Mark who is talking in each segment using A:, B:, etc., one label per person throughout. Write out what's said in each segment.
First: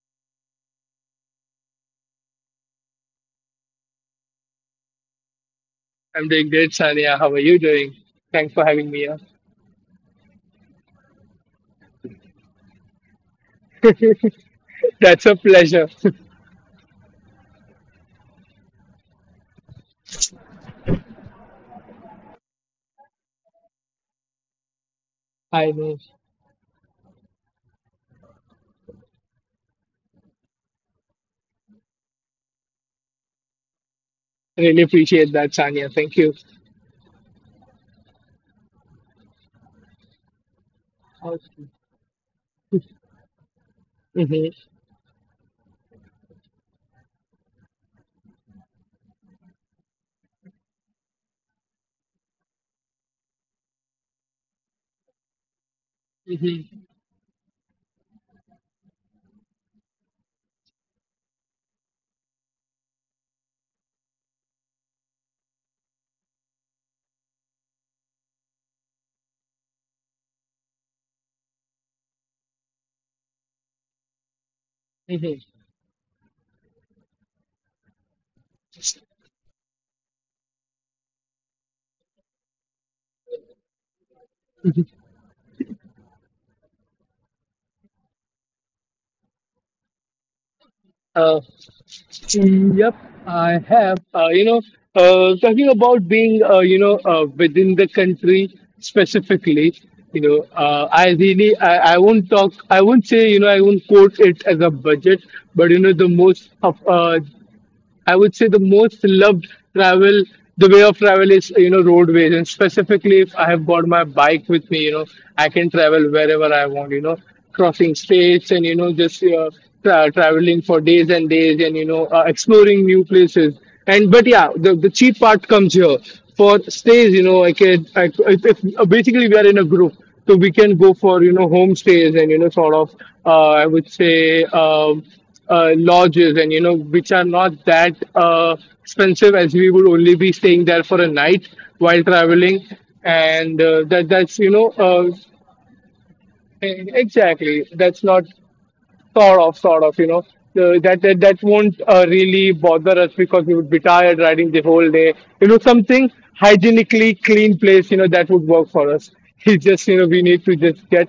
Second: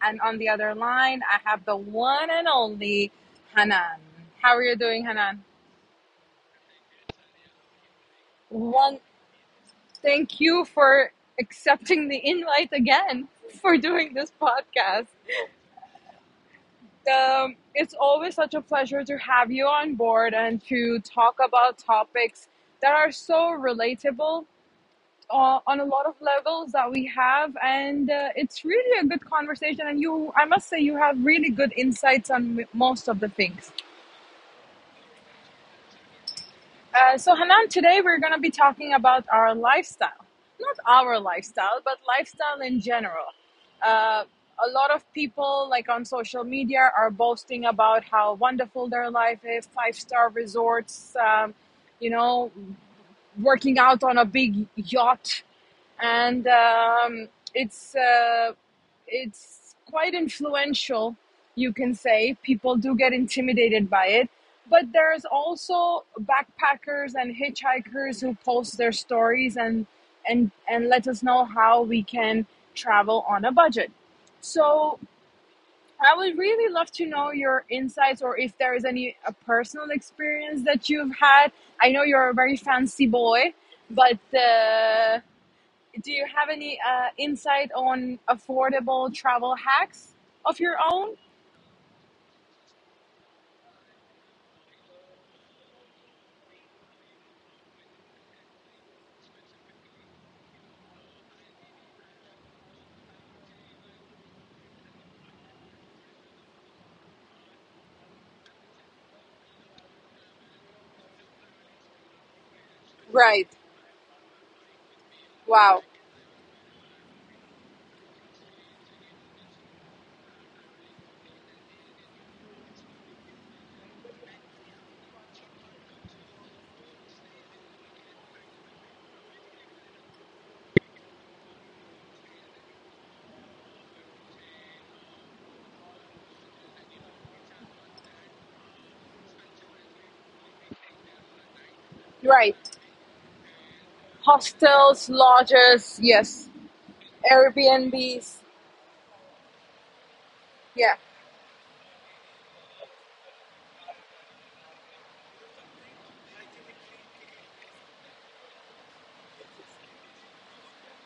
A: and on the other line, I have the one and only Hanan. How are you doing, Hanan?
B: I'm doing great, Sania. How are you doing? Thanks for having me
A: One,
B: here.
A: thank you for accepting the invite again for doing this podcast.
B: That's a pleasure.
A: It's always such a pleasure to have you on board and to talk about topics that are so relatable
B: I
A: on a
B: know.
A: lot of levels that we have, and it's really a good conversation, and you I must say you have really good insights on most of the things.
B: Really appreciate that, Sania. Thank you.
A: So Hanan, today we're going to be talking about our lifestyle, not our
B: Awesome.
A: lifestyle but lifestyle in general. uh,
B: Mm-hmm.
A: a lot of people, like on social media, are boasting about how wonderful their life is: five-star resorts, you know working out on a big yacht, and
B: Mm-hmm.
A: it's uh, it's quite influential, you can say. People do get intimidated by it, but there's also backpackers and hitchhikers who post their stories and and let us know how we can travel on a budget. So
B: Mm-hmm.
A: I would really love to know your insights, or if there is any a personal experience that you've had. I know you're a very fancy boy, but. Do you have any insight on affordable travel hacks of your own?
B: Uh, yep, I have. Talking about being, within the country specifically, I really, I won't talk, I won't say, I won't quote it as a budget, but, you know, the most, I would say the most loved travel, the way of travel is, you know, roadways. And specifically, if
A: Right.
B: I have got my bike with me, you know, I can
A: Wow.
B: travel wherever I want, you know, crossing states and, you know, just traveling for days and days and, exploring new places. But yeah, the cheap part comes here. For stays, you know, I can, I, if, basically we are in a group, so we can go for, you know, homestays and, you know, sort of, I would say, lodges, and you know, which are not that expensive, as we would only be staying there for a night while
A: Right.
B: traveling. And that that's you know
A: Hostels, lodges, yes.
B: e- exactly, that's not.
A: Airbnbs.
B: Sort of, sort of, you know,
A: Yeah,
B: that won't really bother us because we would be tired riding the whole day. You know, something hygienically clean place, you know, that would work for us. It's just, you know, we need to just get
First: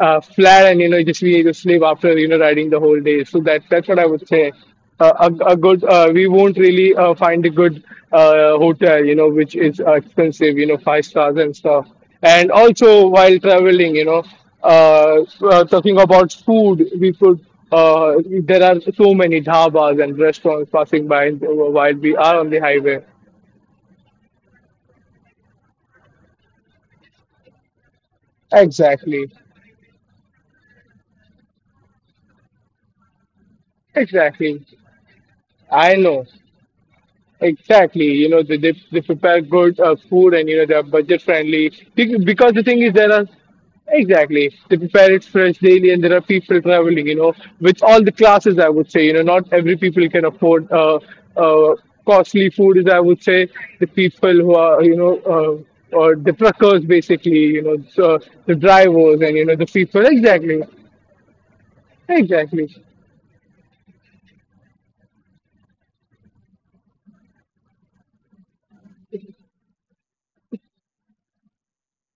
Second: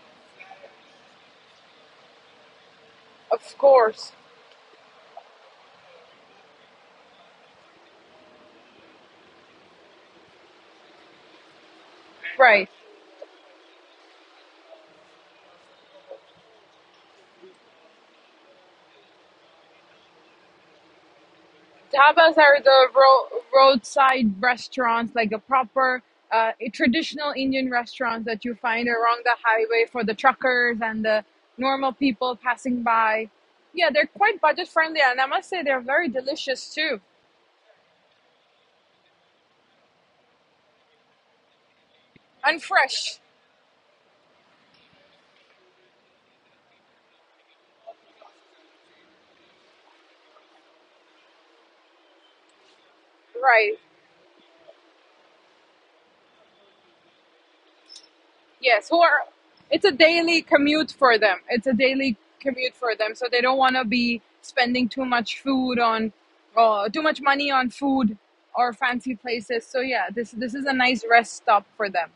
B: flat and, you know, just we need to sleep after, you know, riding the whole day. So
A: of
B: that's what I
A: course.
B: would say. A good, we won't really find a good hotel, you know, which is expensive, you know, five stars and stuff. And
A: Right.
B: also while traveling, you know, uh, talking about food, we could, uh, there are so many dhabas and restaurants passing by while we
A: Tapas
B: are on the
A: are the
B: highway.
A: roadside restaurants, like a proper a traditional Indian restaurants that you find along
B: Exactly.
A: the highway for the truckers and the normal people passing by. Yeah, they're quite
B: Exactly.
A: budget friendly, and I must say they're
B: I
A: very
B: know.
A: delicious too.
B: Exactly, you know, they prepare good food and you know they're budget friendly. Because
A: And
B: the thing is, there
A: fresh.
B: are, exactly, they prepare it fresh daily, and there are people traveling, you know, with all the classes, I would say, you know, not every people can afford, uh, costly food is, I would say,
A: Right.
B: the people who are, you know, or the truckers basically, you know. So the
A: Yes. Who
B: drivers
A: are?
B: and, you know, the
A: It's a
B: people,
A: daily
B: exactly.
A: commute for them. It's a daily
B: Exactly.
A: commute for them, so they don't want to be spending too much food on, too much money on food or fancy places. So yeah, this is a nice rest stop for them.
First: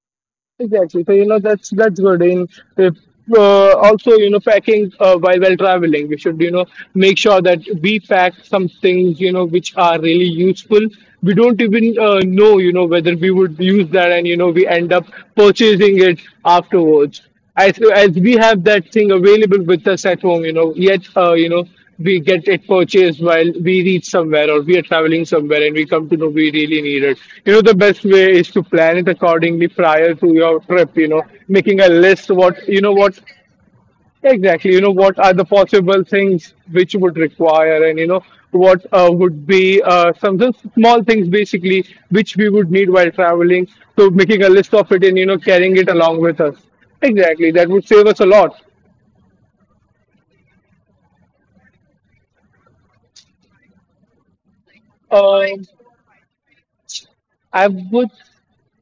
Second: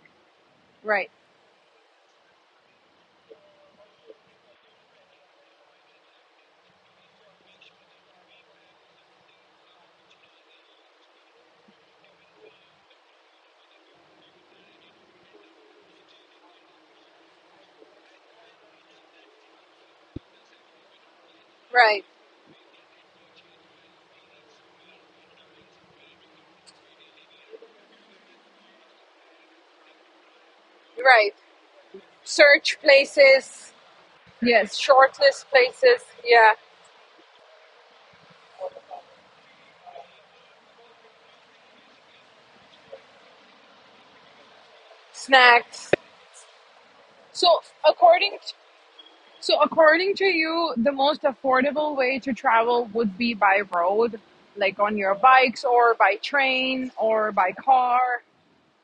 B: Exactly.
A: Right.
B: So you know that's good. In if, Uh, also you know packing while while traveling, we should, you know, make sure that we pack some things, you know, which are really useful. We don't even know, you know, whether we would use that, and you know we end up purchasing it afterwards as we have that thing available with us at home, you know, yet you know
A: Right.
B: we get it purchased while we reach somewhere or we are traveling somewhere and we come to know we really need it. You know, the best way is to plan it accordingly prior to your trip. You know,
A: Right.
B: making a list, what
A: Search
B: you know, what.
A: places.
B: Exactly.
A: Yes.
B: You know, what are
A: Shortlist
B: the
A: places.
B: possible
A: Yeah.
B: things which would require, and you know, what would be, some just small things basically which we would need while traveling. So making a list of it and you know carrying
A: Snacks.
B: it along with us. Exactly.
A: So
B: That would save us a
A: according
B: lot.
A: So, according to you, the most affordable way to travel would be by road, like on your
B: Uh,
A: bikes or by train or by
B: I would
A: car.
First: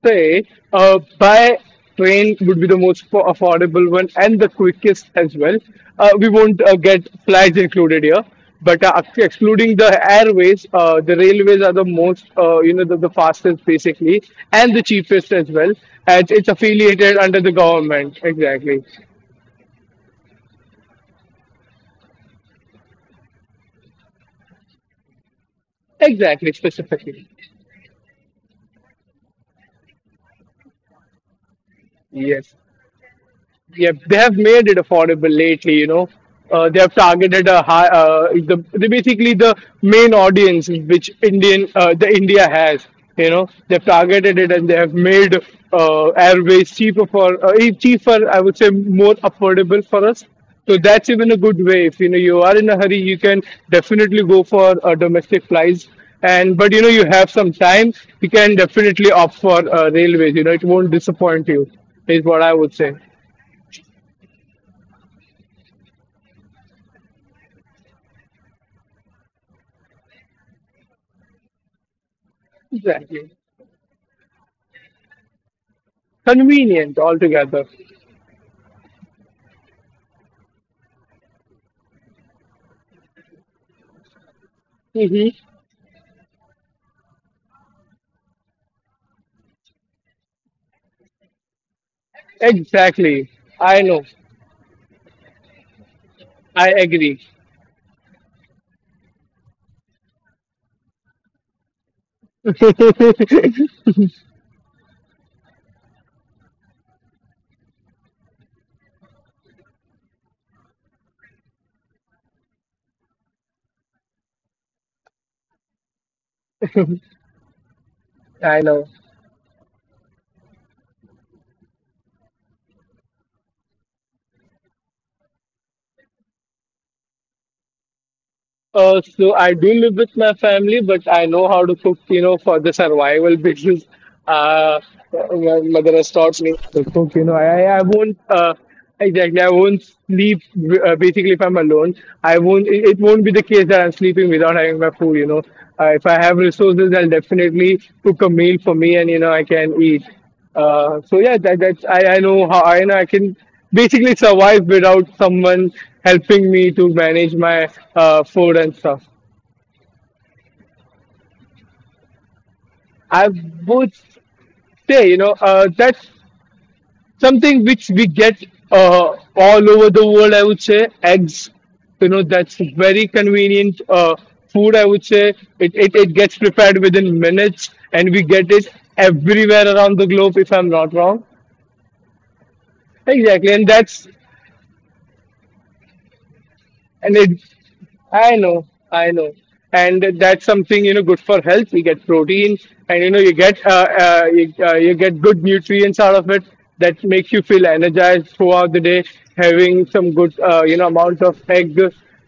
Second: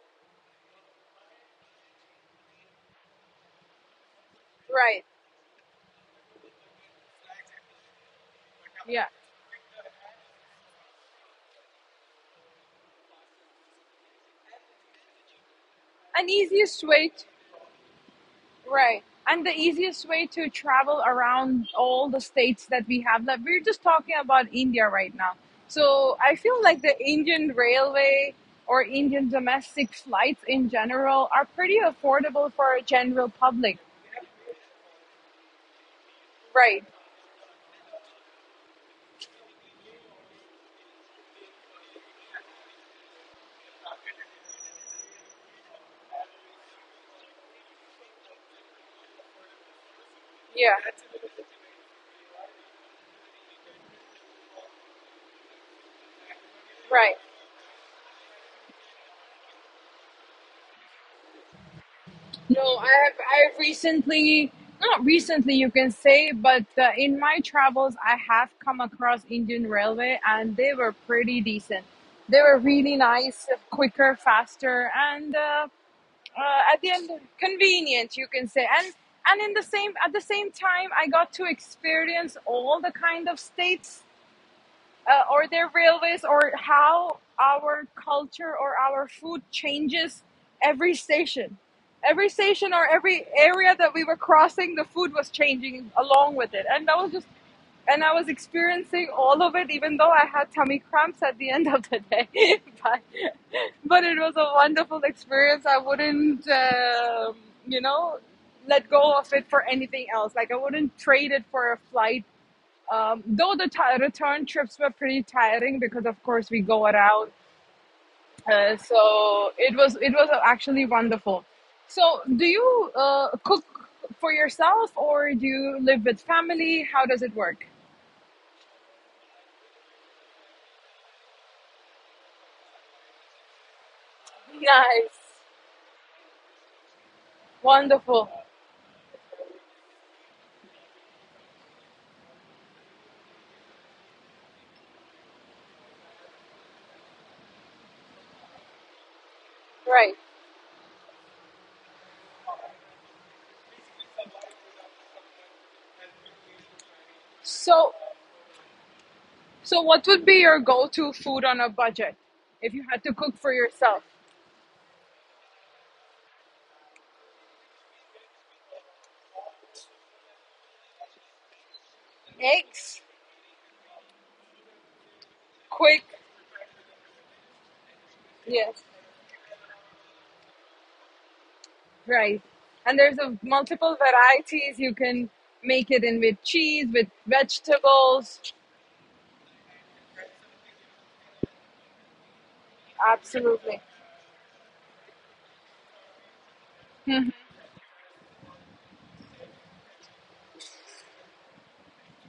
B: say, by train would be the most affordable one and the
A: Right.
B: quickest as well. We won't get flights included here, but
A: Yeah.
B: excluding the airways, the railways are the most, you know, the fastest basically and the cheapest as well.
A: An
B: And it's
A: easiest way,
B: affiliated
A: to,
B: under the government. Exactly.
A: right. And the easiest way to travel around all the states that we have. Like we're just talking about India right now. So, I
B: Exactly.
A: feel like the
B: Specifically.
A: Indian railway or Indian domestic flights in general are pretty affordable
B: Yes.
A: for a general public.
B: Yep, they have made it affordable lately. You know, they
A: Right.
B: have targeted a high, the basically the main audience which Indian the India has. You know, they've targeted it and they have made airways cheaper for, cheaper, I would say, more affordable for us.
A: Yeah.
B: So that's even a good way. If you know you are in a hurry, you can definitely go for domestic flights. And but you know you
A: Right.
B: have some time, you can definitely opt for railways. You know it won't disappoint you, is what I
A: No,
B: would say.
A: I have recently, not recently you can say, but in my travels I have come across Indian Railway, and they were pretty decent. They were really
B: Exactly.
A: nice, quicker, faster, and at the
B: Convenient
A: end
B: altogether.
A: convenient you can say. And in the same at the same time I got to experience all the kind of states,
B: Hmm.
A: or their railways, or how our culture or our food changes every station. Every station or every
B: Exactly.
A: area
B: I
A: that we
B: know.
A: were crossing, the food was changing along with it.
B: I
A: And that was
B: agree.
A: just, and I was experiencing all of it, even though I had tummy cramps at the end of the day. but, but it was a wonderful experience. I wouldn't, you know, let go of it for anything else. Like, I wouldn't trade it for a flight, though the ti return trips were pretty tiring because, of course, we go around.
B: I know.
A: So it was actually wonderful. So, do you cook for yourself, or do you live with family? How does it work?
B: So I do live with my family, but I know how to cook, you know, for the survival. Because uh,
A: Nice,
B: my mother has taught me to cook. You know, I won't,
A: wonderful,
B: exactly, I won't sleep, basically, if I'm alone. I won't. It won't be the case that I'm sleeping without having my food. You know, if I have resources, I'll definitely cook a meal for me, and you know I can eat.
A: right?
B: So yeah, that's, I know how, I know I can basically survive without someone helping me to manage my
A: So,
B: food and stuff.
A: so what would be your go-to food on a budget if you had to
B: I
A: cook for
B: would
A: yourself?
B: say, you know, that's something which we get all over the world. I would say eggs. You know that's
A: Eggs,
B: very convenient, food, I would say. It
A: quick,
B: it gets prepared within minutes, and we get it
A: yes.
B: everywhere around the globe. If I'm not wrong.
A: Right. And there's a
B: Exactly, and
A: multiple
B: that's,
A: varieties. You can make it in with cheese, with
B: and it, I
A: vegetables.
B: know, I know, and that's something, you know, good for health. You get protein and you know you get,
A: Absolutely.
B: you get good nutrients out of it that
A: Mhm.
B: makes you feel energized throughout the day, having some good you know amount of egg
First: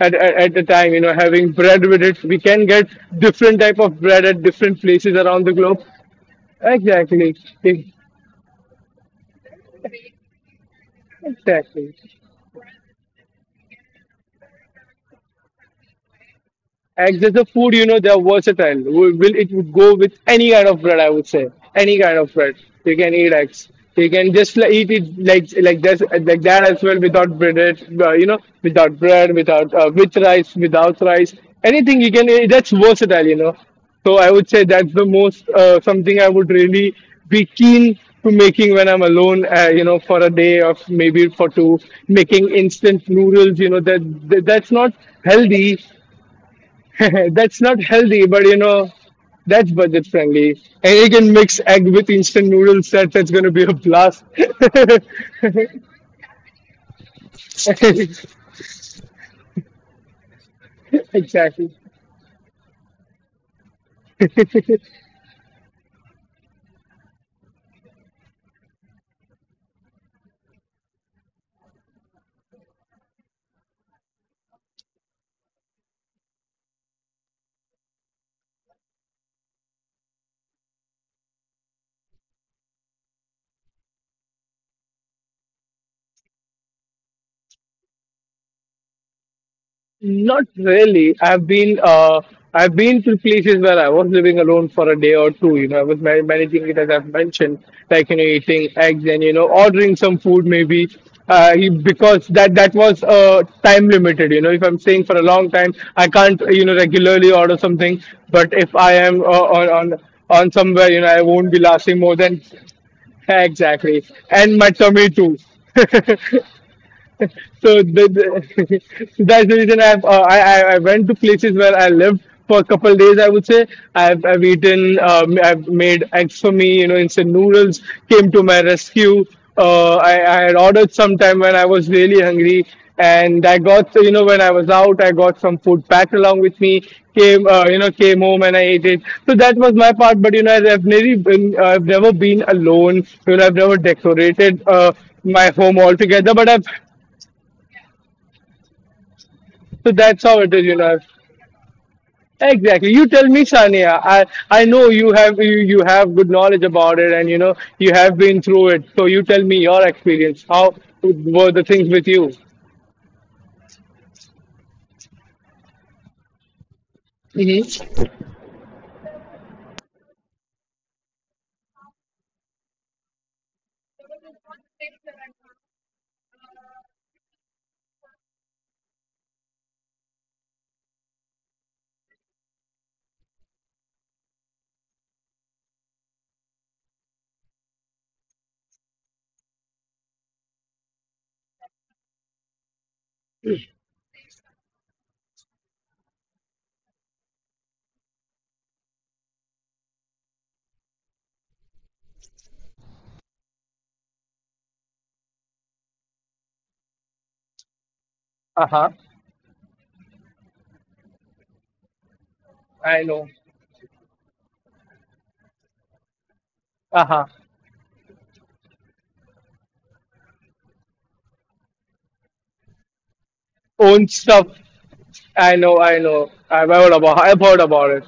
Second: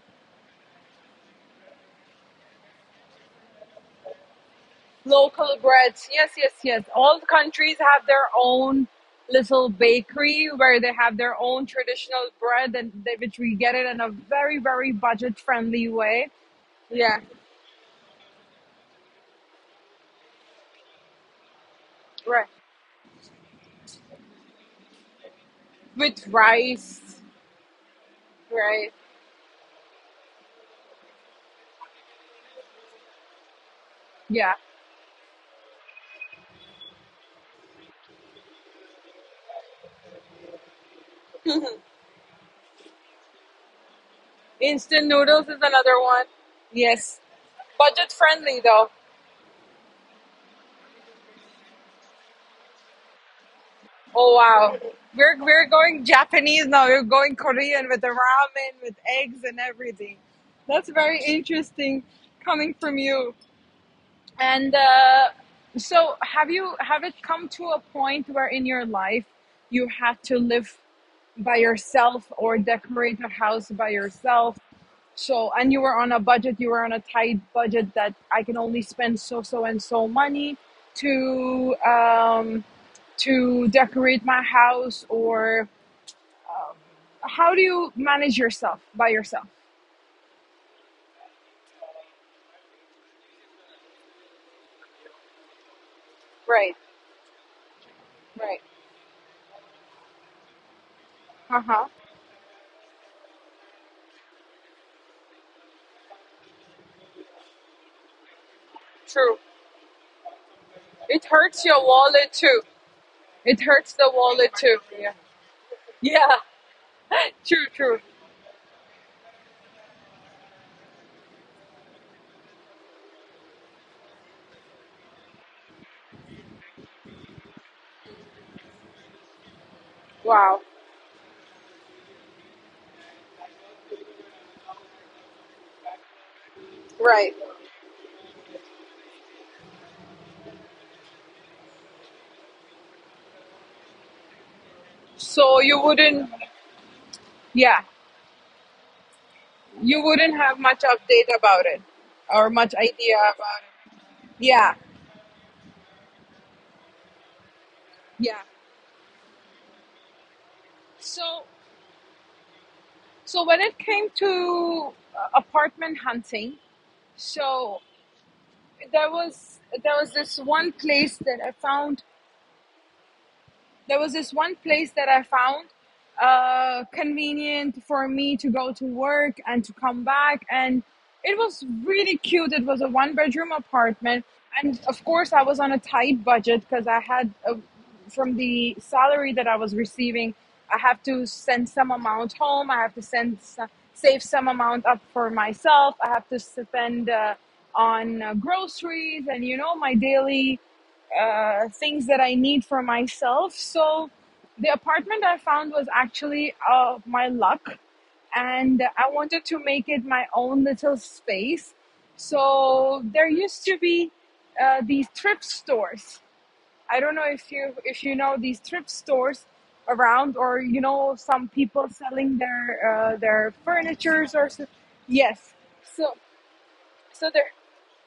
B: at a time, you know, having bread with it. We can get different type of bread at different places around the
A: Local
B: globe.
A: breads. Yes, yes, yes. All
B: Exactly.
A: countries have their own little bakery where they have their own
B: Exactly.
A: traditional bread, and they, which we get it in a very, very budget friendly way. Yeah,
B: Eggs as a food, you know, they're versatile. It would go with any kind of bread, I would say, any kind of
A: right.
B: bread. You can eat eggs. You can just, like, eat it like this,
A: With
B: like that as well
A: rice.
B: without bread. You know,
A: Right.
B: without bread, without, with rice, without rice. Anything you can eat. That's versatile. You know. So I would
A: Yeah.
B: say that's the most, something I would really be keen to making when I'm alone. You know, for a day or maybe for two, making instant noodles. You know that that's not
A: Instant noodles is
B: healthy,
A: another one. Yes.
B: that's not
A: Budget
B: healthy, but you
A: friendly though.
B: know, that's budget friendly. And you can mix egg with instant noodles. That's going to be a blast.
A: Oh wow. We're going Japanese now. We're going Korean with the ramen, with eggs and everything. That's very
B: Exactly.
A: interesting coming from you. And so, have you have it come to a point where in your life you had to live by yourself, or decorate a house by yourself, so, and you were on a budget, you were on a tight budget that I can only spend so, so, and so money to, um, to decorate my house, or how do you manage yourself by yourself?
B: Not really. I've been, I've been to places where I was living alone for a day or two. You know, I was managing
A: Right,
B: it as I've mentioned, like you know,
A: right.
B: eating eggs and you know, ordering some food maybe.
A: Uh huh.
B: Because that that was time limited. You know, if I'm staying for a long time, I can't you know regularly order something. But if I am,
A: True.
B: on on on somewhere, you know, I
A: It
B: won't be
A: hurts your
B: lasting more
A: wallet
B: than,
A: too. It hurts
B: exactly,
A: the wallet
B: and my
A: too.
B: tummy
A: Yeah.
B: too.
A: Yeah, true,
B: So
A: true.
B: so that's the reason I've, I went to places where I lived for a couple of days, I would say. I've eaten, I've made eggs for me. You know, instant noodles came to my rescue. I had
A: Wow.
B: ordered sometime when I was really hungry, and I got you know when I was out I got some food packed along with me.
A: Right.
B: Came, you know, came home and I ate it. So that was my part. But you know I've never been alone. You know I've never decorated, my
A: So
B: home
A: you wouldn't,
B: altogether, but I've,
A: yeah,
B: so
A: you
B: that's
A: wouldn't
B: how it
A: have
B: is, you
A: much
B: know.
A: update about it or much
B: Exactly. You
A: idea
B: tell me,
A: about it.
B: Sania. I
A: Yeah.
B: know you have, you have good knowledge about it, and you know you have been
A: Yeah.
B: through it. So you tell me your experience. How
A: So,
B: were the things with you?
A: so when it came to apartment hunting,
B: Hmm.
A: so there was this one place that I found there was this one place that I found convenient for me to go to work and to come back. And it was really cute. It was a one bedroom apartment. And of course, I was on a tight budget because I had, uh, from the salary that I was receiving, I have to send some amount home. I have to send some, save some amount up for myself. I have to spend on groceries and, you know, my daily things that I need for myself. So the apartment I found was actually my luck,
B: Uh
A: and
B: huh.
A: I wanted to make it my own little space.
B: I
A: So
B: know.
A: there used to be these thrift stores. I
B: Uh
A: don't
B: huh.
A: know if you know these thrift stores around, or you know some people selling their
B: Own
A: furnitures
B: stuff.
A: or so. Yes.
B: I know. I
A: So
B: know. I've heard about.
A: so
B: I've
A: there
B: heard about it.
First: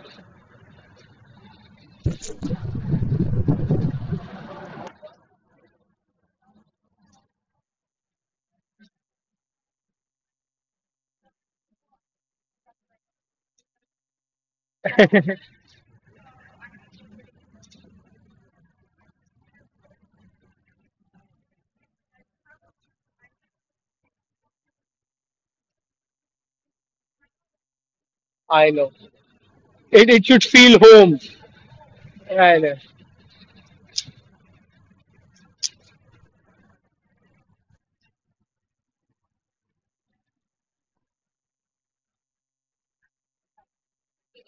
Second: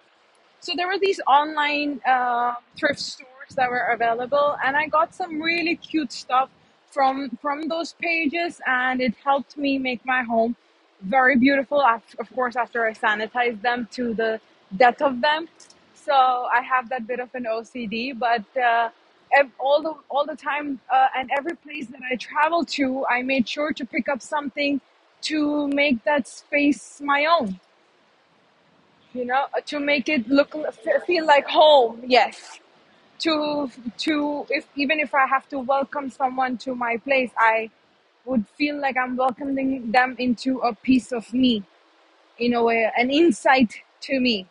A: so there were these online thrift stores that were available, and I got some really cute stuff from those pages, and it helped me make my home very beautiful. Of course, after I sanitized them to the death of them, so I have that bit of an OCD, but. All the time, and every place that I travel to, I made sure to pick up something to make that space my own,
B: I know.
A: you know, to make
B: It
A: it
B: should
A: look
B: feel home.
A: feel like home,
B: I
A: yes,
B: know.
A: to if even if I have to welcome someone to my place, I would feel like I'm welcoming them into a piece of me, in a way an insight to me.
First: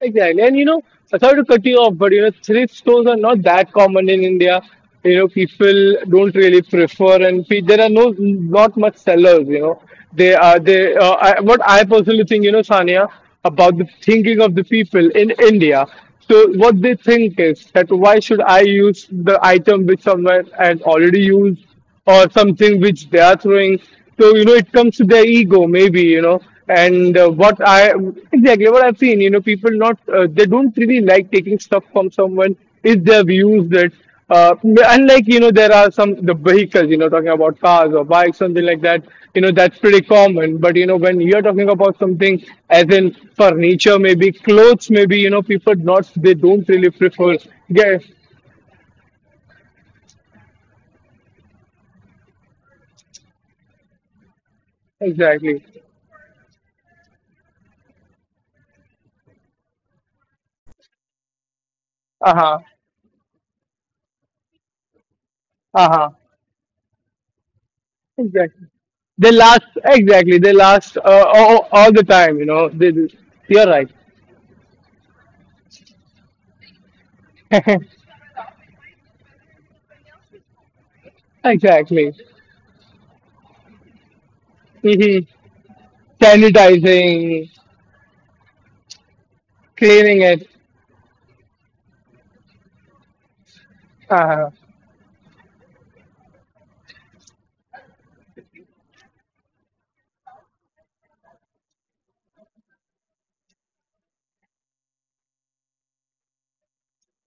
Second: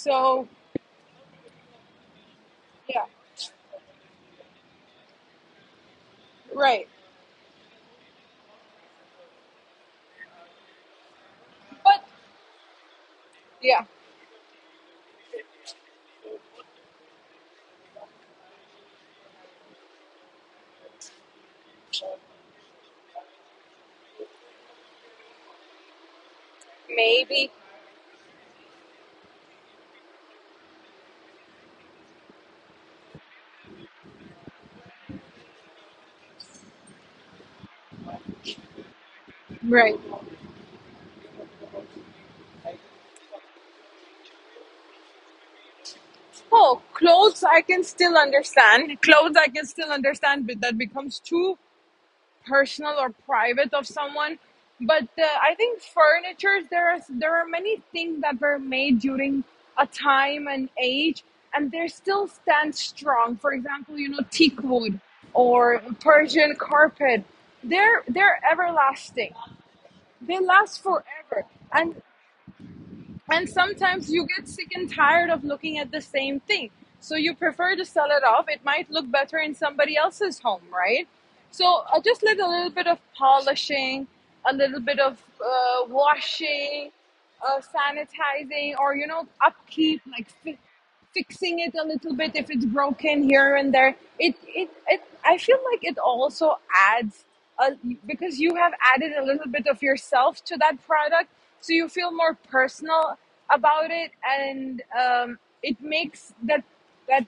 B: Exactly. And you know, sorry to cut you off, but you know, thrift
A: yeah,
B: stores are not that common in India. You know, people don't really
A: right.
B: prefer, and there are no, not much sellers. You know, they are they. I, what I
A: But
B: personally think, you know, Sania, about
A: yeah,
B: the thinking of the people in India. So what they think is, that why should I use the item which someone has already used? Or something which they are throwing. So you know, it comes to their ego, maybe, you know. And
A: maybe,
B: what I exactly what I've seen, you know, people not they don't really like taking stuff from someone if they've used it. Unlike you know, there are some the vehicles, you know, talking about cars or bikes, something like that. You know, that's
A: right.
B: pretty common. But you know, when you're talking about something as in furniture, maybe clothes, maybe you know, people not they don't
A: Oh,
B: really prefer.
A: clothes I can
B: Yeah,
A: still understand, clothes I can still understand, but that becomes too personal or private of someone. But I
B: exactly.
A: think furnitures there is there are many things that were made during a time and age, and they still
B: Uh huh.
A: stand strong. For example, you know teak wood or
B: Uh huh.
A: Persian carpet. They're
B: Exactly.
A: everlasting. They
B: They
A: last
B: last
A: forever.
B: all the
A: and
B: time. You know.
A: and
B: You're right.
A: sometimes you get sick and tired of looking at the same thing, so you prefer to sell it off. It might look better in somebody else's home, right? So I
B: Exactly.
A: just did a little bit of polishing, a little bit of
B: Hmm.
A: washing,
B: Sanitizing,
A: sanitizing, or you know upkeep,
B: cleaning
A: like
B: it.
A: fixing it a little bit if it's broken here and there. It
B: Uh-huh.
A: it, it I feel like it also adds a, because you have added a little bit of yourself to that product, so you feel more personal about it, and it makes that that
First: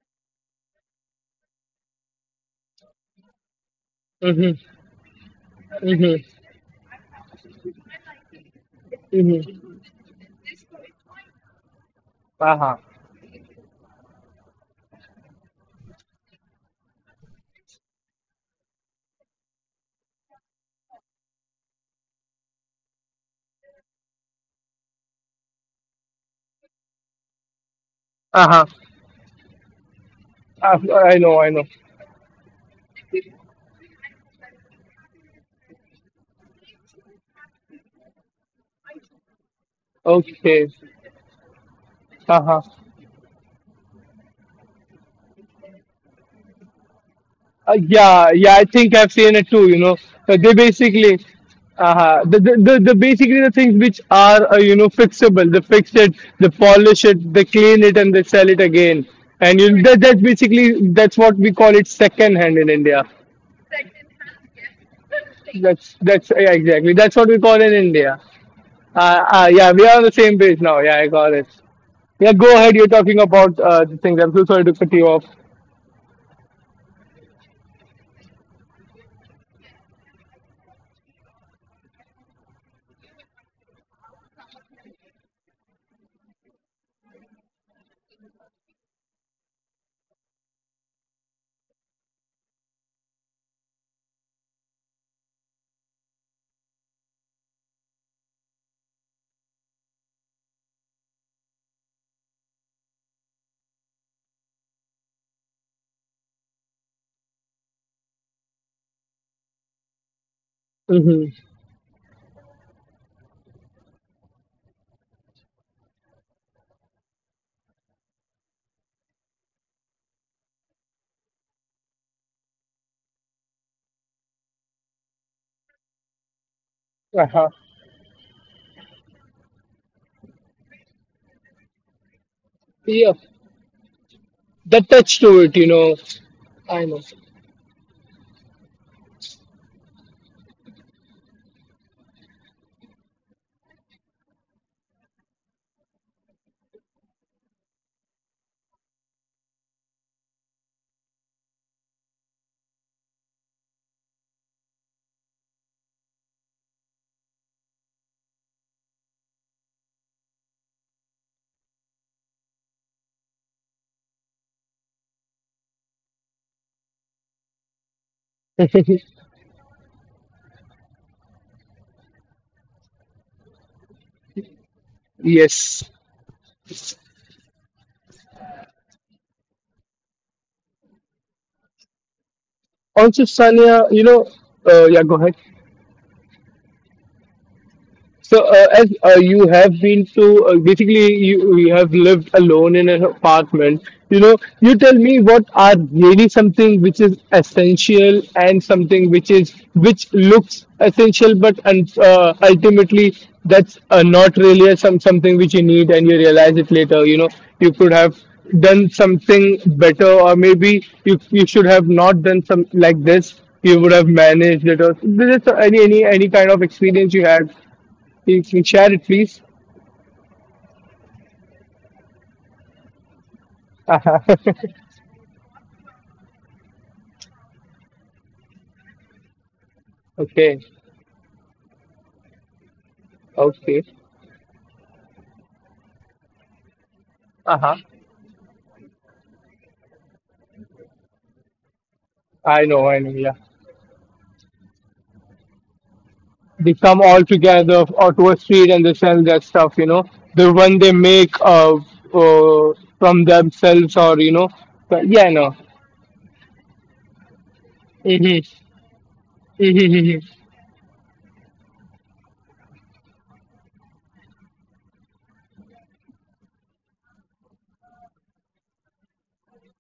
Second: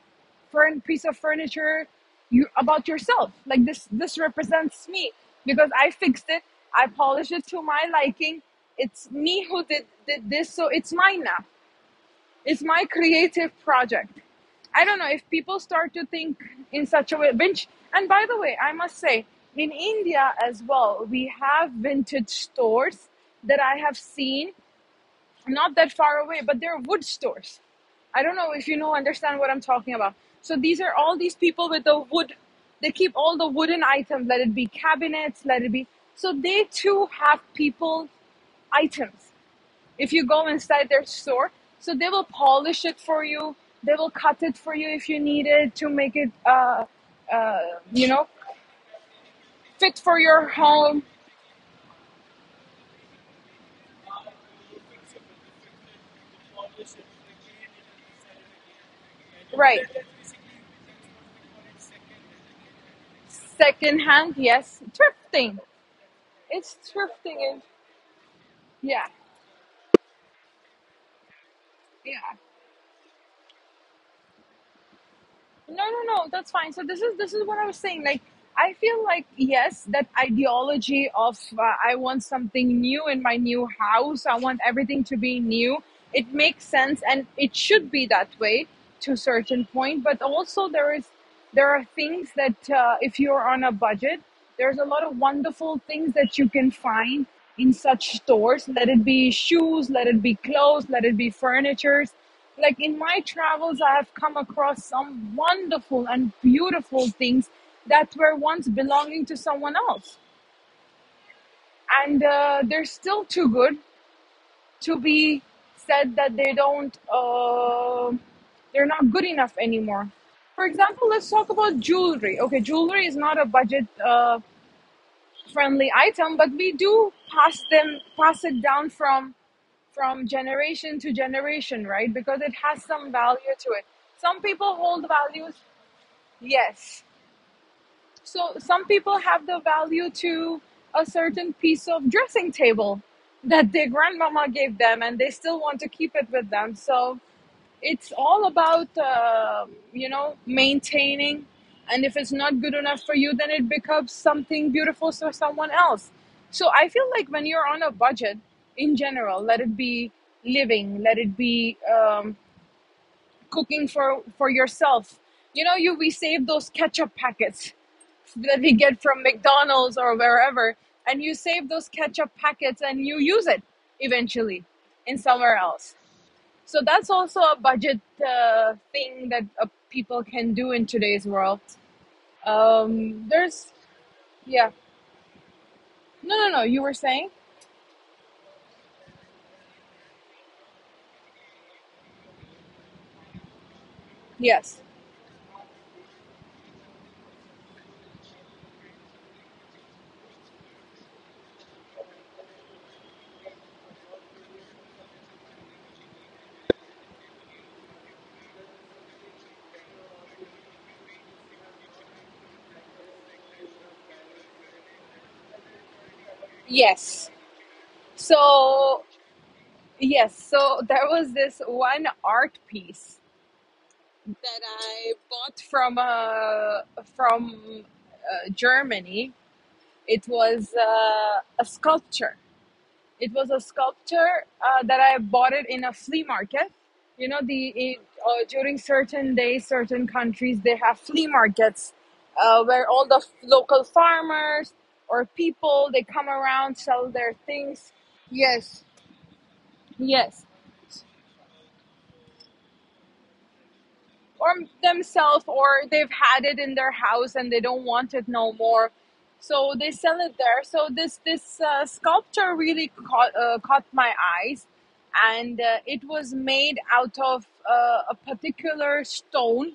A: furn piece of furniture you about yourself. Like this
B: Mm-hmm.
A: represents me because I fixed it, I polished it to my liking. It's me who did this, so it's mine now, it's
B: Uh-huh.
A: my creative project. I don't know if people start to think in such a way. Vintage, and by the way, I must say, in India as well, we have vintage stores that I have seen not that far away, but they're wood stores. I don't know if
B: Uh-huh.
A: you know understand what I'm talking about. So these are all
B: I
A: these
B: know. I
A: people
B: know.
A: with the wood. They keep all the wooden items. Let it be cabinets. Let it be. So they too have people items if you go
B: Okay.
A: inside their store. So they will
B: Uh-huh.
A: polish it for you. They will cut it for you if you need it to make it, uh, you know,
B: Yeah, yeah, I think I've seen it too. You know,
A: fit for your
B: They
A: home.
B: basically, the basically the things which are you know fixable. They fix it, they polish it, they clean it, and they sell it again. And you
A: Right.
B: that that's basically that's what we call it second hand in India.
A: Second hand, yes. Thrifting.
B: That's yeah,
A: It's
B: exactly that's what we
A: thrifting.
B: call
A: And
B: in India.
A: yeah,
B: Yeah, we are on the same page now. Yeah, I got it.
A: yeah.
B: Yeah, go ahead. You're talking about the things. I'm so sorry to cut you off.
A: No, no, no. That's fine. So this is what I was saying. Like I feel like yes, that ideology of I want something new in my new house. I want everything to be new. It makes sense, and it should be that way to a certain point. But also there is there are things that if you're on a budget, there's a lot of wonderful things that you can find in such stores. Let it be shoes, let it be clothes, let it be furnitures, like in my travels I have come across some wonderful and beautiful things that were once belonging to someone else,
B: Mm-hmm.
A: and they're still too good to be said that they don't they're not good enough anymore. For example, let's talk about jewelry. Okay, jewelry is not a budget friendly item, but we do
B: Uh-huh.
A: pass it down from generation to generation, right? Because it has
B: Yeah.
A: some value to it. Some people
B: The
A: hold
B: touch to
A: values,
B: it, you know. I know.
A: yes. So some people have the value to a certain piece of dressing table that their grandmama gave them and they still want to keep it with them. So it's all about you know, maintaining, and if it's not good enough for you then it becomes something beautiful for someone else. So I feel like when you're on a budget in general, let it be living, let it be cooking for yourself, you know, you we save those ketchup packets that we get from McDonald's or wherever, and you save those ketchup packets and you use it eventually in somewhere
B: Yes.
A: else. So that's also a budget thing that people can do in today's world.
B: Also,
A: There's,
B: Sania, you know,
A: yeah.
B: yeah, go ahead.
A: No, no, no. You were saying?
B: So, as you have been to, basically, you have lived alone in an apartment. You know, you
A: Yes.
B: tell me what are really something which is essential and something which is which looks essential, but ultimately that's not really something which you need, and you realize it later. You know, you could have done something better, or maybe you should have not done some like this. You would have managed it, or this is any kind of experience you
A: Yes.
B: had you can share it,
A: So,
B: please.
A: yes. So there was this one art piece that I bought from Germany. It
B: Okay.
A: was a sculpture. It was a
B: Okay.
A: sculpture that I bought it in a flea market. You know,
B: Uh-huh.
A: during certain days, certain countries they have flea markets where
B: I
A: all
B: know,
A: the
B: yeah.
A: local farmers or people they come
B: They
A: around
B: come
A: sell
B: all
A: their
B: together
A: things.
B: or to a street and
A: Yes.
B: they sell that stuff, you know.
A: Yes,
B: The one they make uh from themselves or you know.
A: or
B: But yeah, I
A: themselves,
B: know.
A: or they've had it in their house and they don't want it no more, so they
B: Mm-hmm.
A: sell it
B: Hmm.
A: there. So this sculpture really caught, caught my eyes, and it was made out of a particular stone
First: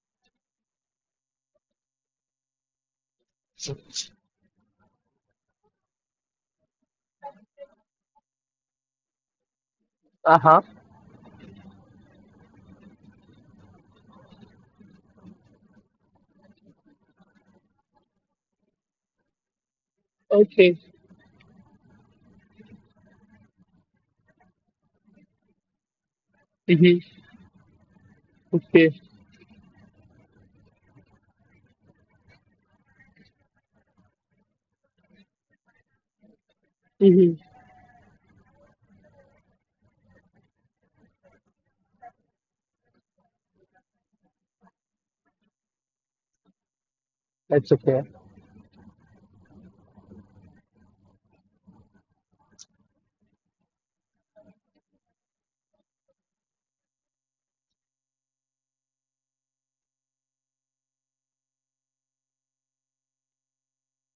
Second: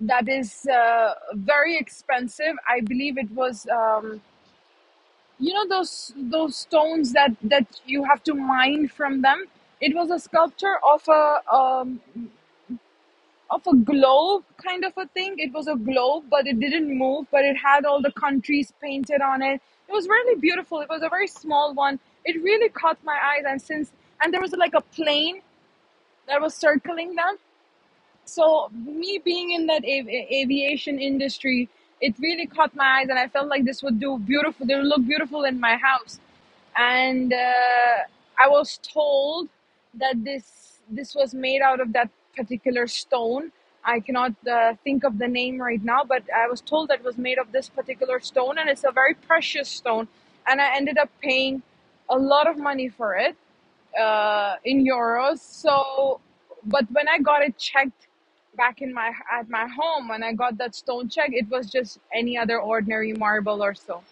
A: that is very expensive. I believe it was you know, those stones that you have to mine from them. It was a
B: Uh-huh.
A: sculpture of a globe kind of a thing. It was a globe, but it didn't move, but it had all the countries painted on it. It was really
B: Okay.
A: beautiful. It was a very small one. It really caught my eyes, and since and there was like a plane that was
B: Mm-hmm.
A: circling them, so
B: Okay.
A: me being in that aviation industry, it really caught my eyes and I felt like this would do beautiful they would look beautiful in my house. And
B: Mm-hmm.
A: I was told that this was made out of that particular stone. I cannot think of the name right now, but I was told that it was made of
B: That's
A: this
B: okay.
A: particular stone and it's a very precious stone, and I ended up paying a lot of money for it, in euros. So, but when I got it checked back in my home, when I got that stone check, it was just any other ordinary marble or so.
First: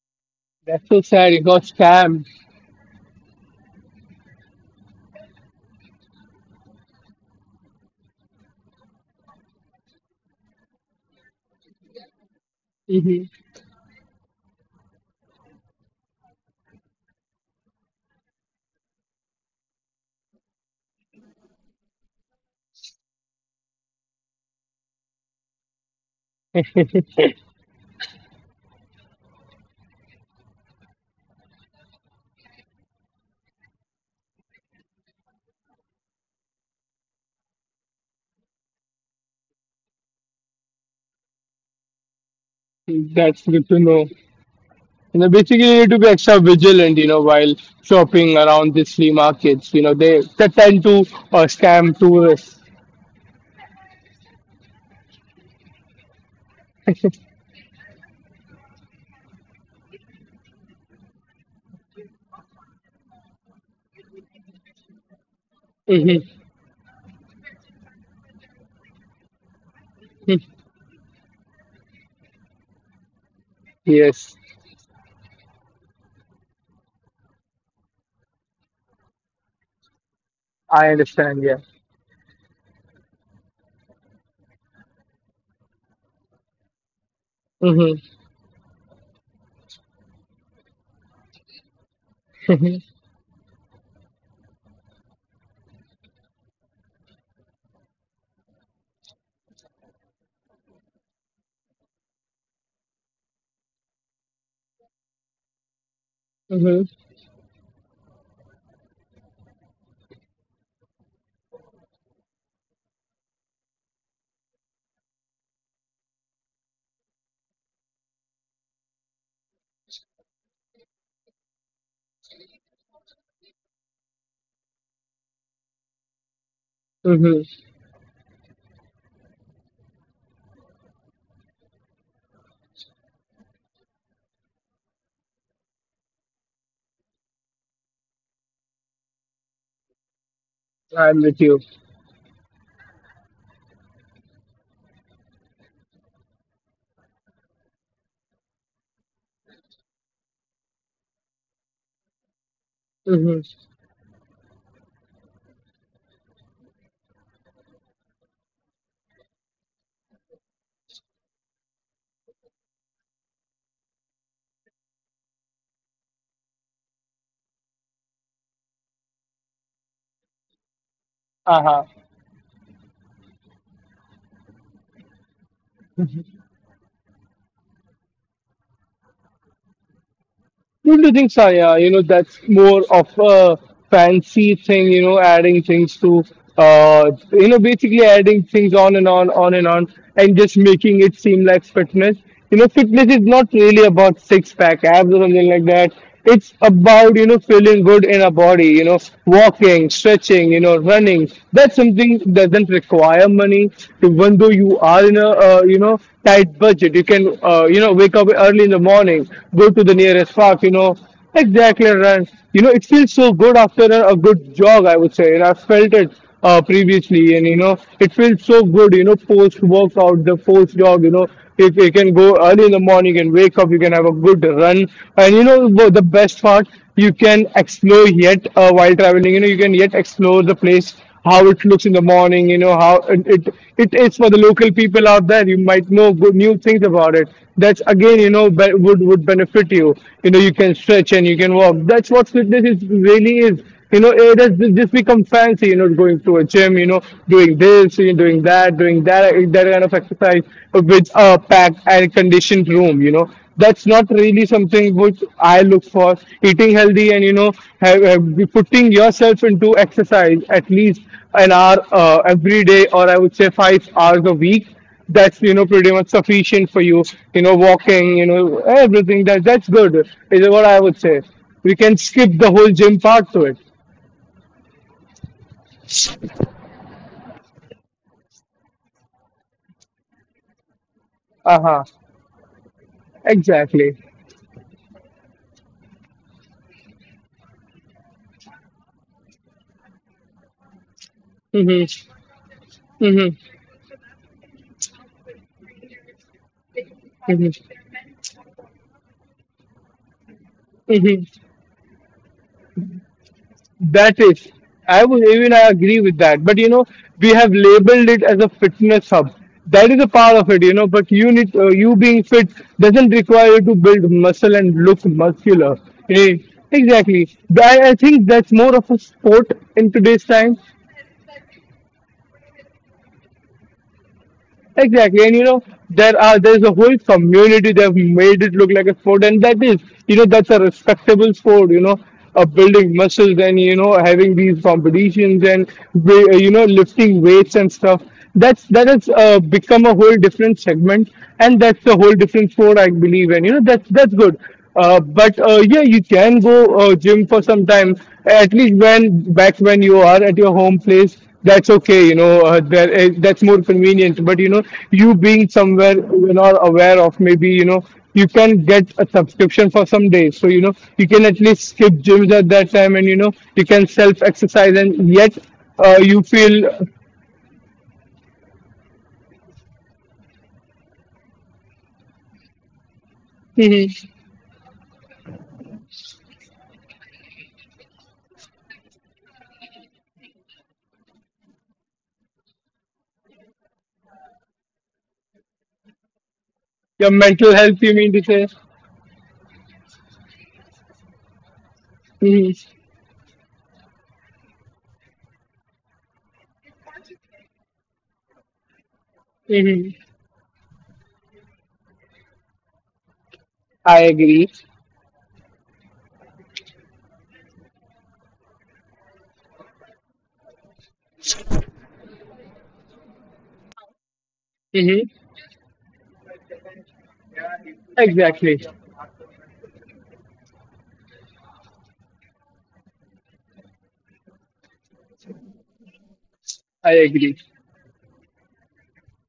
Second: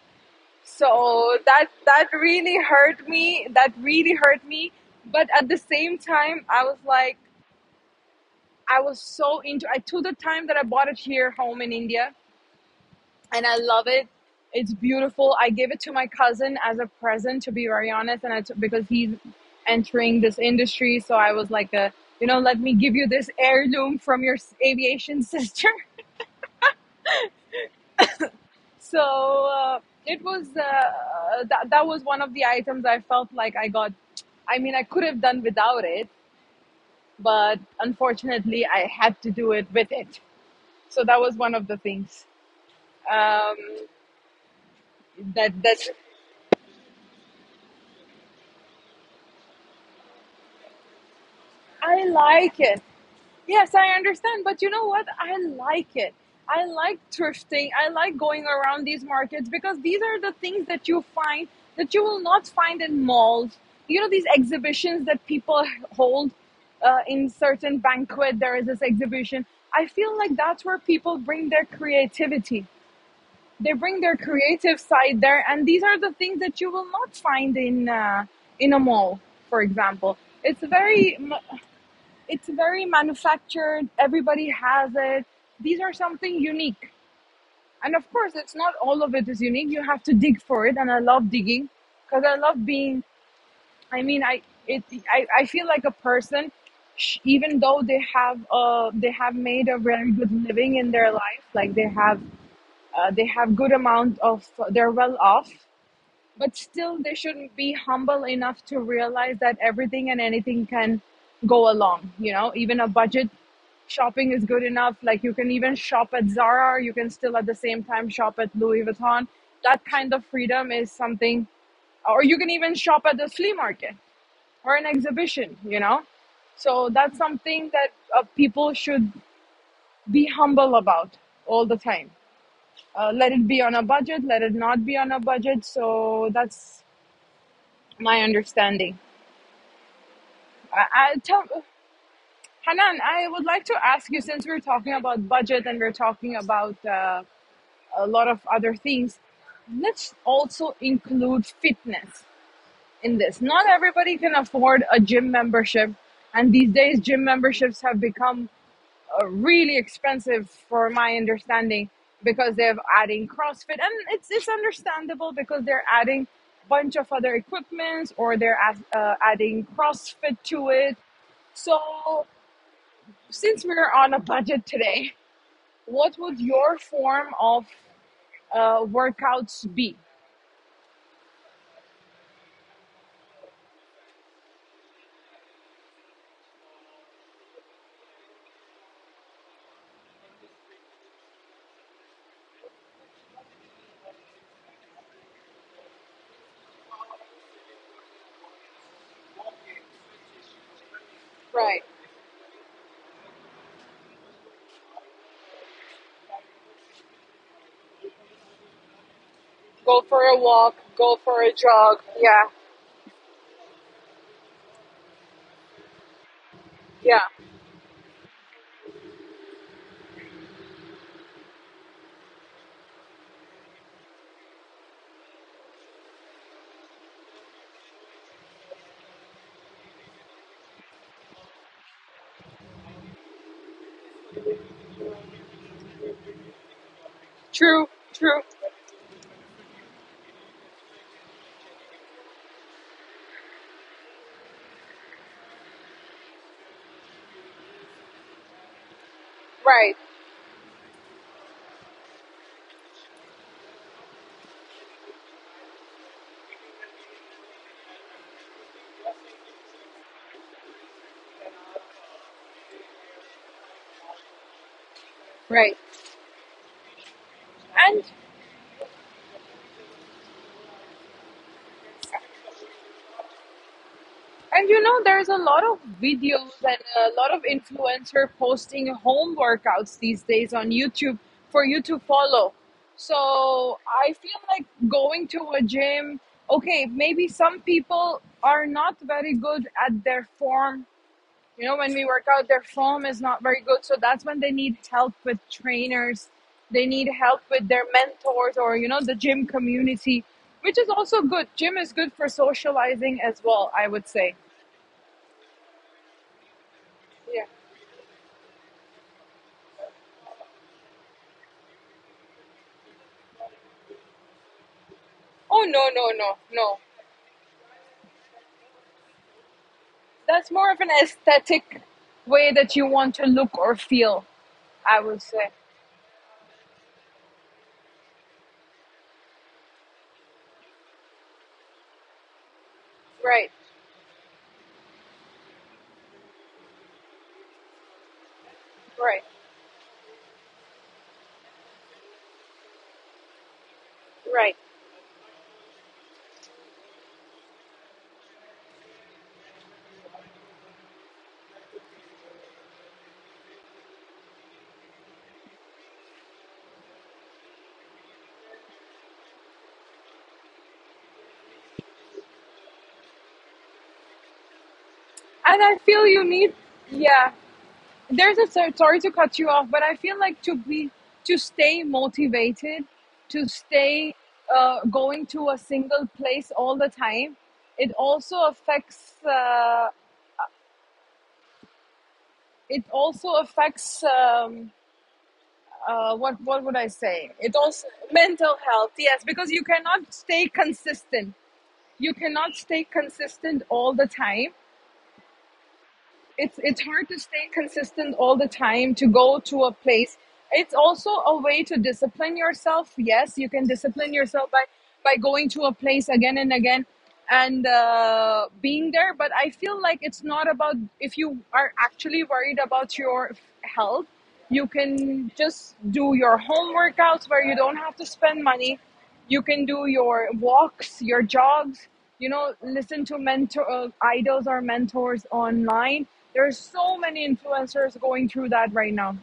B: That's so sad.
A: So
B: You got
A: that
B: scammed.
A: really hurt me. That really hurt me. But at the same time, I was like, I was so into. I took the time that I bought it here home in India,
B: Mm-hmm.
A: and I love it. It's beautiful. I gave it to my cousin as a present, to be very honest, and because he's entering this industry, so I was like, a, you know, let me give you this heirloom from your aviation sister. So it was that was one of the items I felt like I got. I mean, I could have done without it, but unfortunately, I had to do it with it. So that was one of the things,
B: That's
A: um,
B: good to know. You know,
A: that
B: basically, you
A: that
B: need to be extra vigilant, you know, while shopping around these flea markets. You know, they tend to scam
A: I
B: tourists.
A: like it. Yes, I understand, but you know what? I like it. I like thrifting. I like going around these markets because these are the things that you find that you will not find in malls. You know, these exhibitions that people hold
B: Hmm.
A: in certain banquet, there is this exhibition. I feel like that's where people bring their creativity. They bring their
B: Yes,
A: creative side there, and these are the things that you will not find in a mall, for example. It's
B: I
A: very
B: understand. Yeah.
A: manufactured. Everybody has it. These are something unique. And
B: Mm-hmm.
A: of course, it's not all of it is unique. You have to dig for it. And I love digging because I love being, I mean, I feel like a person, even though they have made a very good living in their life, like they have good amount of, they're well off, but
B: Mm-hmm.
A: still they shouldn't be humble enough to realize that everything and anything can go along, you know. Even a budget shopping is good enough. Like you can even shop at Zara, you can still at the same time shop at Louis Vuitton. That kind of freedom is something, or you can even shop at the flea market or an exhibition, you know. So that's
B: Mm-hmm.
A: something that people should be humble about all the time, let it be on a budget, let it not be on a budget. So that's my understanding. I, I
B: I'm with
A: tell
B: you.
A: Hanan, I would like to ask you, since we're talking about budget and we're talking about a lot of other things, let's also include fitness in
B: Mm-hmm.
A: this. Not everybody can afford a gym membership, and these days gym memberships have become really expensive for my understanding, because they're adding CrossFit and it's understandable because they're adding a bunch of other equipments, or they're adding CrossFit to it.
B: Uh-huh.
A: So since we're on a budget today, what would your form of workouts be?
B: Don't you think, Sanya, you know, that's more of a fancy thing, you know, adding things to, you know, basically adding things on, and just making it seem like fitness. You know, fitness is not really about six pack abs or something like that. It's about you know feeling good in our body, you know, walking, stretching, you know, running. That's
A: Right.
B: something doesn't require money. Even though you are in a you know tight budget, you can you know wake up early in the morning, go to the
A: Go for
B: nearest
A: a
B: park, you
A: walk,
B: know.
A: go for a
B: Exactly,
A: jog.
B: Ryan.
A: Yeah,
B: You know, it feels so good after a good jog, I would say, and I've felt it
A: yeah.
B: previously, and you know, it feels so good, you know, post workout, the post jog, you know, if you can go early in the morning and wake up, you can have a good run, and you know, the best part, you can explore yet while traveling, you know, you can yet explore the place how it looks in the morning, you know, how it is for the local people out there. You might know good new things about it. That's
A: True,
B: again, you
A: true.
B: know, would benefit you. You know, you can stretch and you can walk. That's what fitness is really is. You know, it has just become fancy, you know, going to a gym, you know, doing this, you know, doing that, that kind of
A: Right,
B: exercise with a packed and conditioned room, you know that's not really something which I look for. Eating healthy and you know putting yourself into exercise at least an hour every day, or I would say 5 hours a week. That's you know
A: right.
B: pretty much sufficient for you. You know
A: And.
B: walking, you know everything. That's good is what I would say. We can skip the whole gym part to it.
A: And you know, there's a lot of videos and a lot of influencer posting home workouts these days on YouTube
B: Uh
A: for
B: huh.
A: you to follow. So
B: Exactly.
A: I feel like going to a gym, okay, maybe some people are not very good at their form. You know,
B: Hmm.
A: when we work out, their form is not very good. So that's when they need help with trainers. They need help with their mentors, or, you know, the gym community, which is also good. Gym is good for socializing as well, I would
B: That
A: say.
B: is, I would even I agree with that. But you know, we
A: Yeah.
B: have labeled it as a fitness hub. That is a part of it, you know. But you need you being fit doesn't require you to build muscle and look
A: Oh
B: muscular.
A: no, no,
B: Eh,
A: no, no.
B: Exactly. I think that's more of a sport in today's
A: That's
B: time.
A: more of an aesthetic way that you want to look or feel, I would
B: Exactly, and you
A: say.
B: know there's a whole community. They've made it look like a sport, and that is you know that's a respectable sport. You know, building muscles
A: Right,
B: and you know having these competitions and you know lifting weights and stuff. That's that has
A: right,
B: become a whole different segment, and that's a whole different sport I believe. And you know that's good.
A: right.
B: But Yeah, you can go gym for some time, at least when back when you are at your home place that's okay you know that's more convenient but you know you being somewhere you're not aware of maybe you know you can get a subscription for some days so you know you can at least skip gyms at that time and you know you can self exercise and yet
A: And I feel
B: you
A: you need,
B: feel.
A: yeah. There's a sorry to cut you off, but I feel like to be to stay motivated, to
B: Mhm.
A: stay going to a single place all the time, it also affects. It also affects. What would I
B: Your
A: say?
B: mental
A: It
B: health you
A: also
B: mean to say.
A: mental health, yes, because you cannot stay consistent. You
B: Hmm.
A: cannot stay consistent all the time. It's hard to stay consistent all the time to go to a
B: Hmm.
A: place. It's also a way to discipline yourself. Yes, you can
B: I
A: discipline
B: agree.
A: yourself by going to a place again and again, and being there, but I feel like it's not about, if you are actually worried about your health, you
B: Hmm.
A: can just do your home workouts where you don't have to spend
B: Exactly.
A: money. You can do your walks, your jogs, you know, listen to mentor idols or mentors online. There's
B: I
A: so many
B: agree.
A: influencers going through that right now.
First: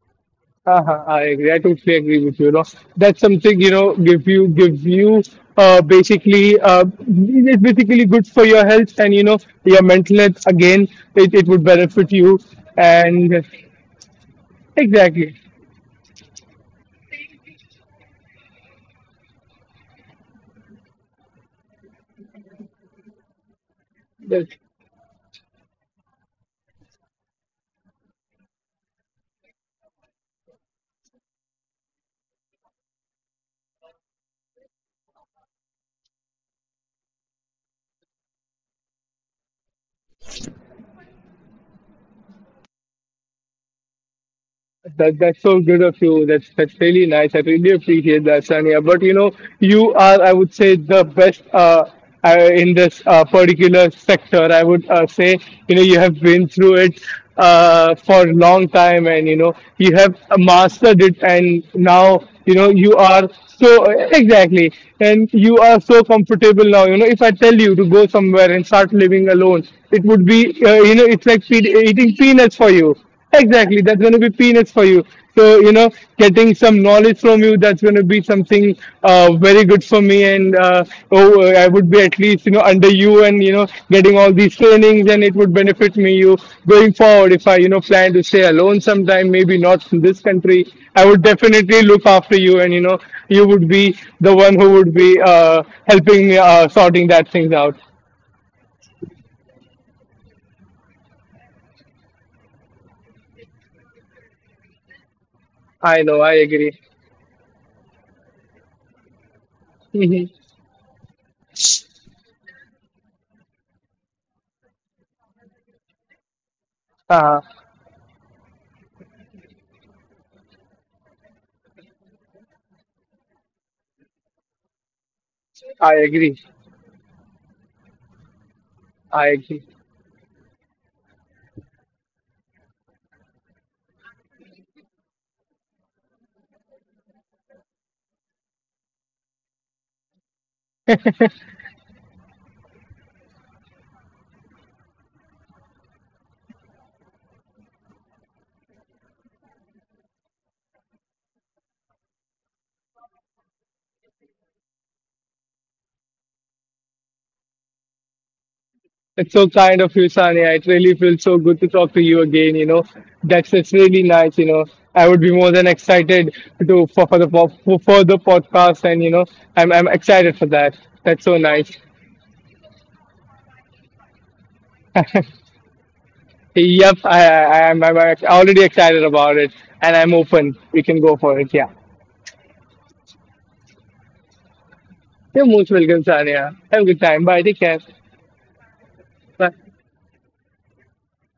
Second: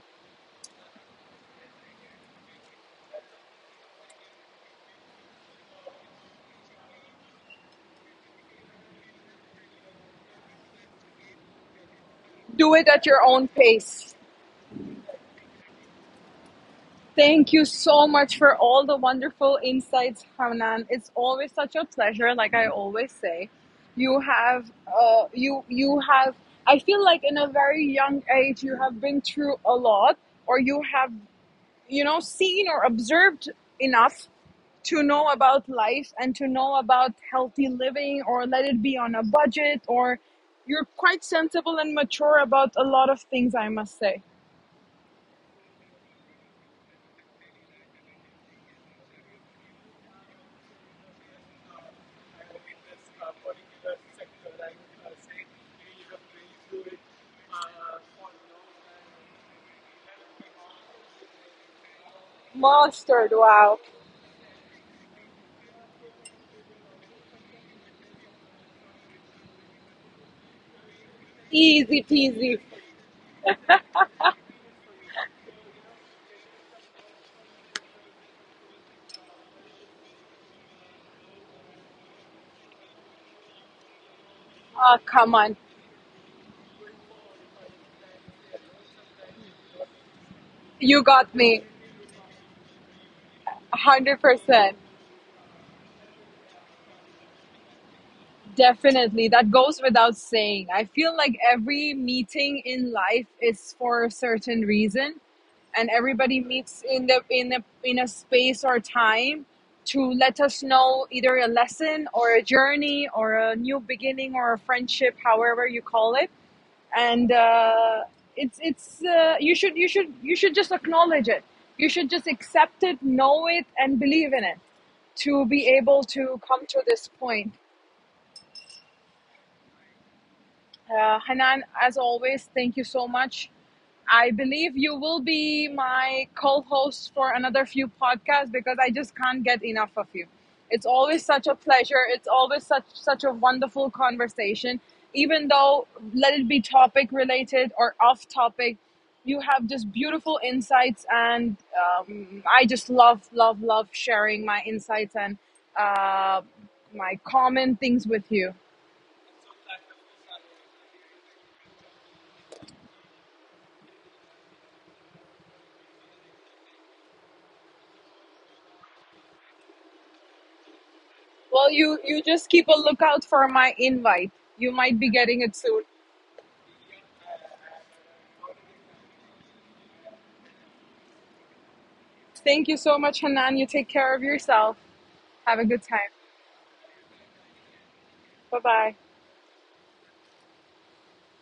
B: Uh-huh, I agree. I totally agree with you, you know. That's something You know give you basically it's basically good for your health and you know your mental health again. It would benefit you
A: Do it at your
B: and
A: own pace.
B: exactly.
A: Thank you so much for all the wonderful insights, Hanan. It's always such a pleasure, like I always say, you have you you have, I feel like in a very young age you have been through a lot, or you have, you know, seen or observed enough to know about life and to know about healthy living, or let it be on a budget or, you're quite sensible and mature about a lot of things, I must say.
B: That's so good of you. That's really nice. I really appreciate that, Sania. But you know, you are, I would say, the best in this particular sector. I would say, you know, you have been through it for a long time, and you know, you have mastered it, and now you know you
A: Mustard,
B: are
A: wow.
B: so exactly, and you are so comfortable now. You know, if I tell you to go somewhere and start living alone, it would be, you know, it's like
A: Easy
B: eating
A: peasy.
B: peanuts for you. Exactly, that's going to be peanuts for you. So, you know, getting some knowledge from you, that's going to be something very good for me. I would be at least, you know, under you and, you know, getting all these
A: Oh
B: trainings and
A: come
B: it
A: on.
B: would benefit me. You going forward, if I, you know, plan to stay alone sometime, maybe not in this country,
A: You
B: I would
A: got me.
B: definitely look after you. And, you know, you would be the one who
A: 100%
B: would be helping me sorting that things out.
A: definitely. That goes without saying. I feel like every meeting in life is for a certain reason, and
B: I know, I
A: everybody
B: agree.
A: meets in the in a space or time to let us know either a lesson or a journey or a new beginning or a friendship, however you call it. And
B: uh,
A: it's you should you should you should just acknowledge it. You should just accept it, know it, and believe in it to be
B: I
A: able to
B: agree.
A: come to this point.
B: I agree.
A: Hanan, as always, thank you so much. I believe you will be my co host for another few podcasts because I just can't get enough of you. It's always such a pleasure. It's always such a wonderful conversation. Even though let it be topic related or off topic, you have just beautiful insights, and I just love, love, love sharing my insights and uh, my common things with you.
B: It's so kind of you, Sania. It really feels so good to talk to you again. You know, that's it's really nice. You know, I would be more than excited to for the for the podcast, and you know, I'm excited for that. That's so
A: Well,
B: nice.
A: you just keep a lookout for my invite. You might be getting it soon.
B: Yep, I'm already excited about it, and I'm open. We can go for it. Yeah.
A: Thank you so much, Hanan. You take care of yourself.
B: You're
A: Have a
B: most
A: good
B: welcome,
A: time.
B: Sania. Have a good time. Bye. Take care.
A: Bye bye.
B: Bye.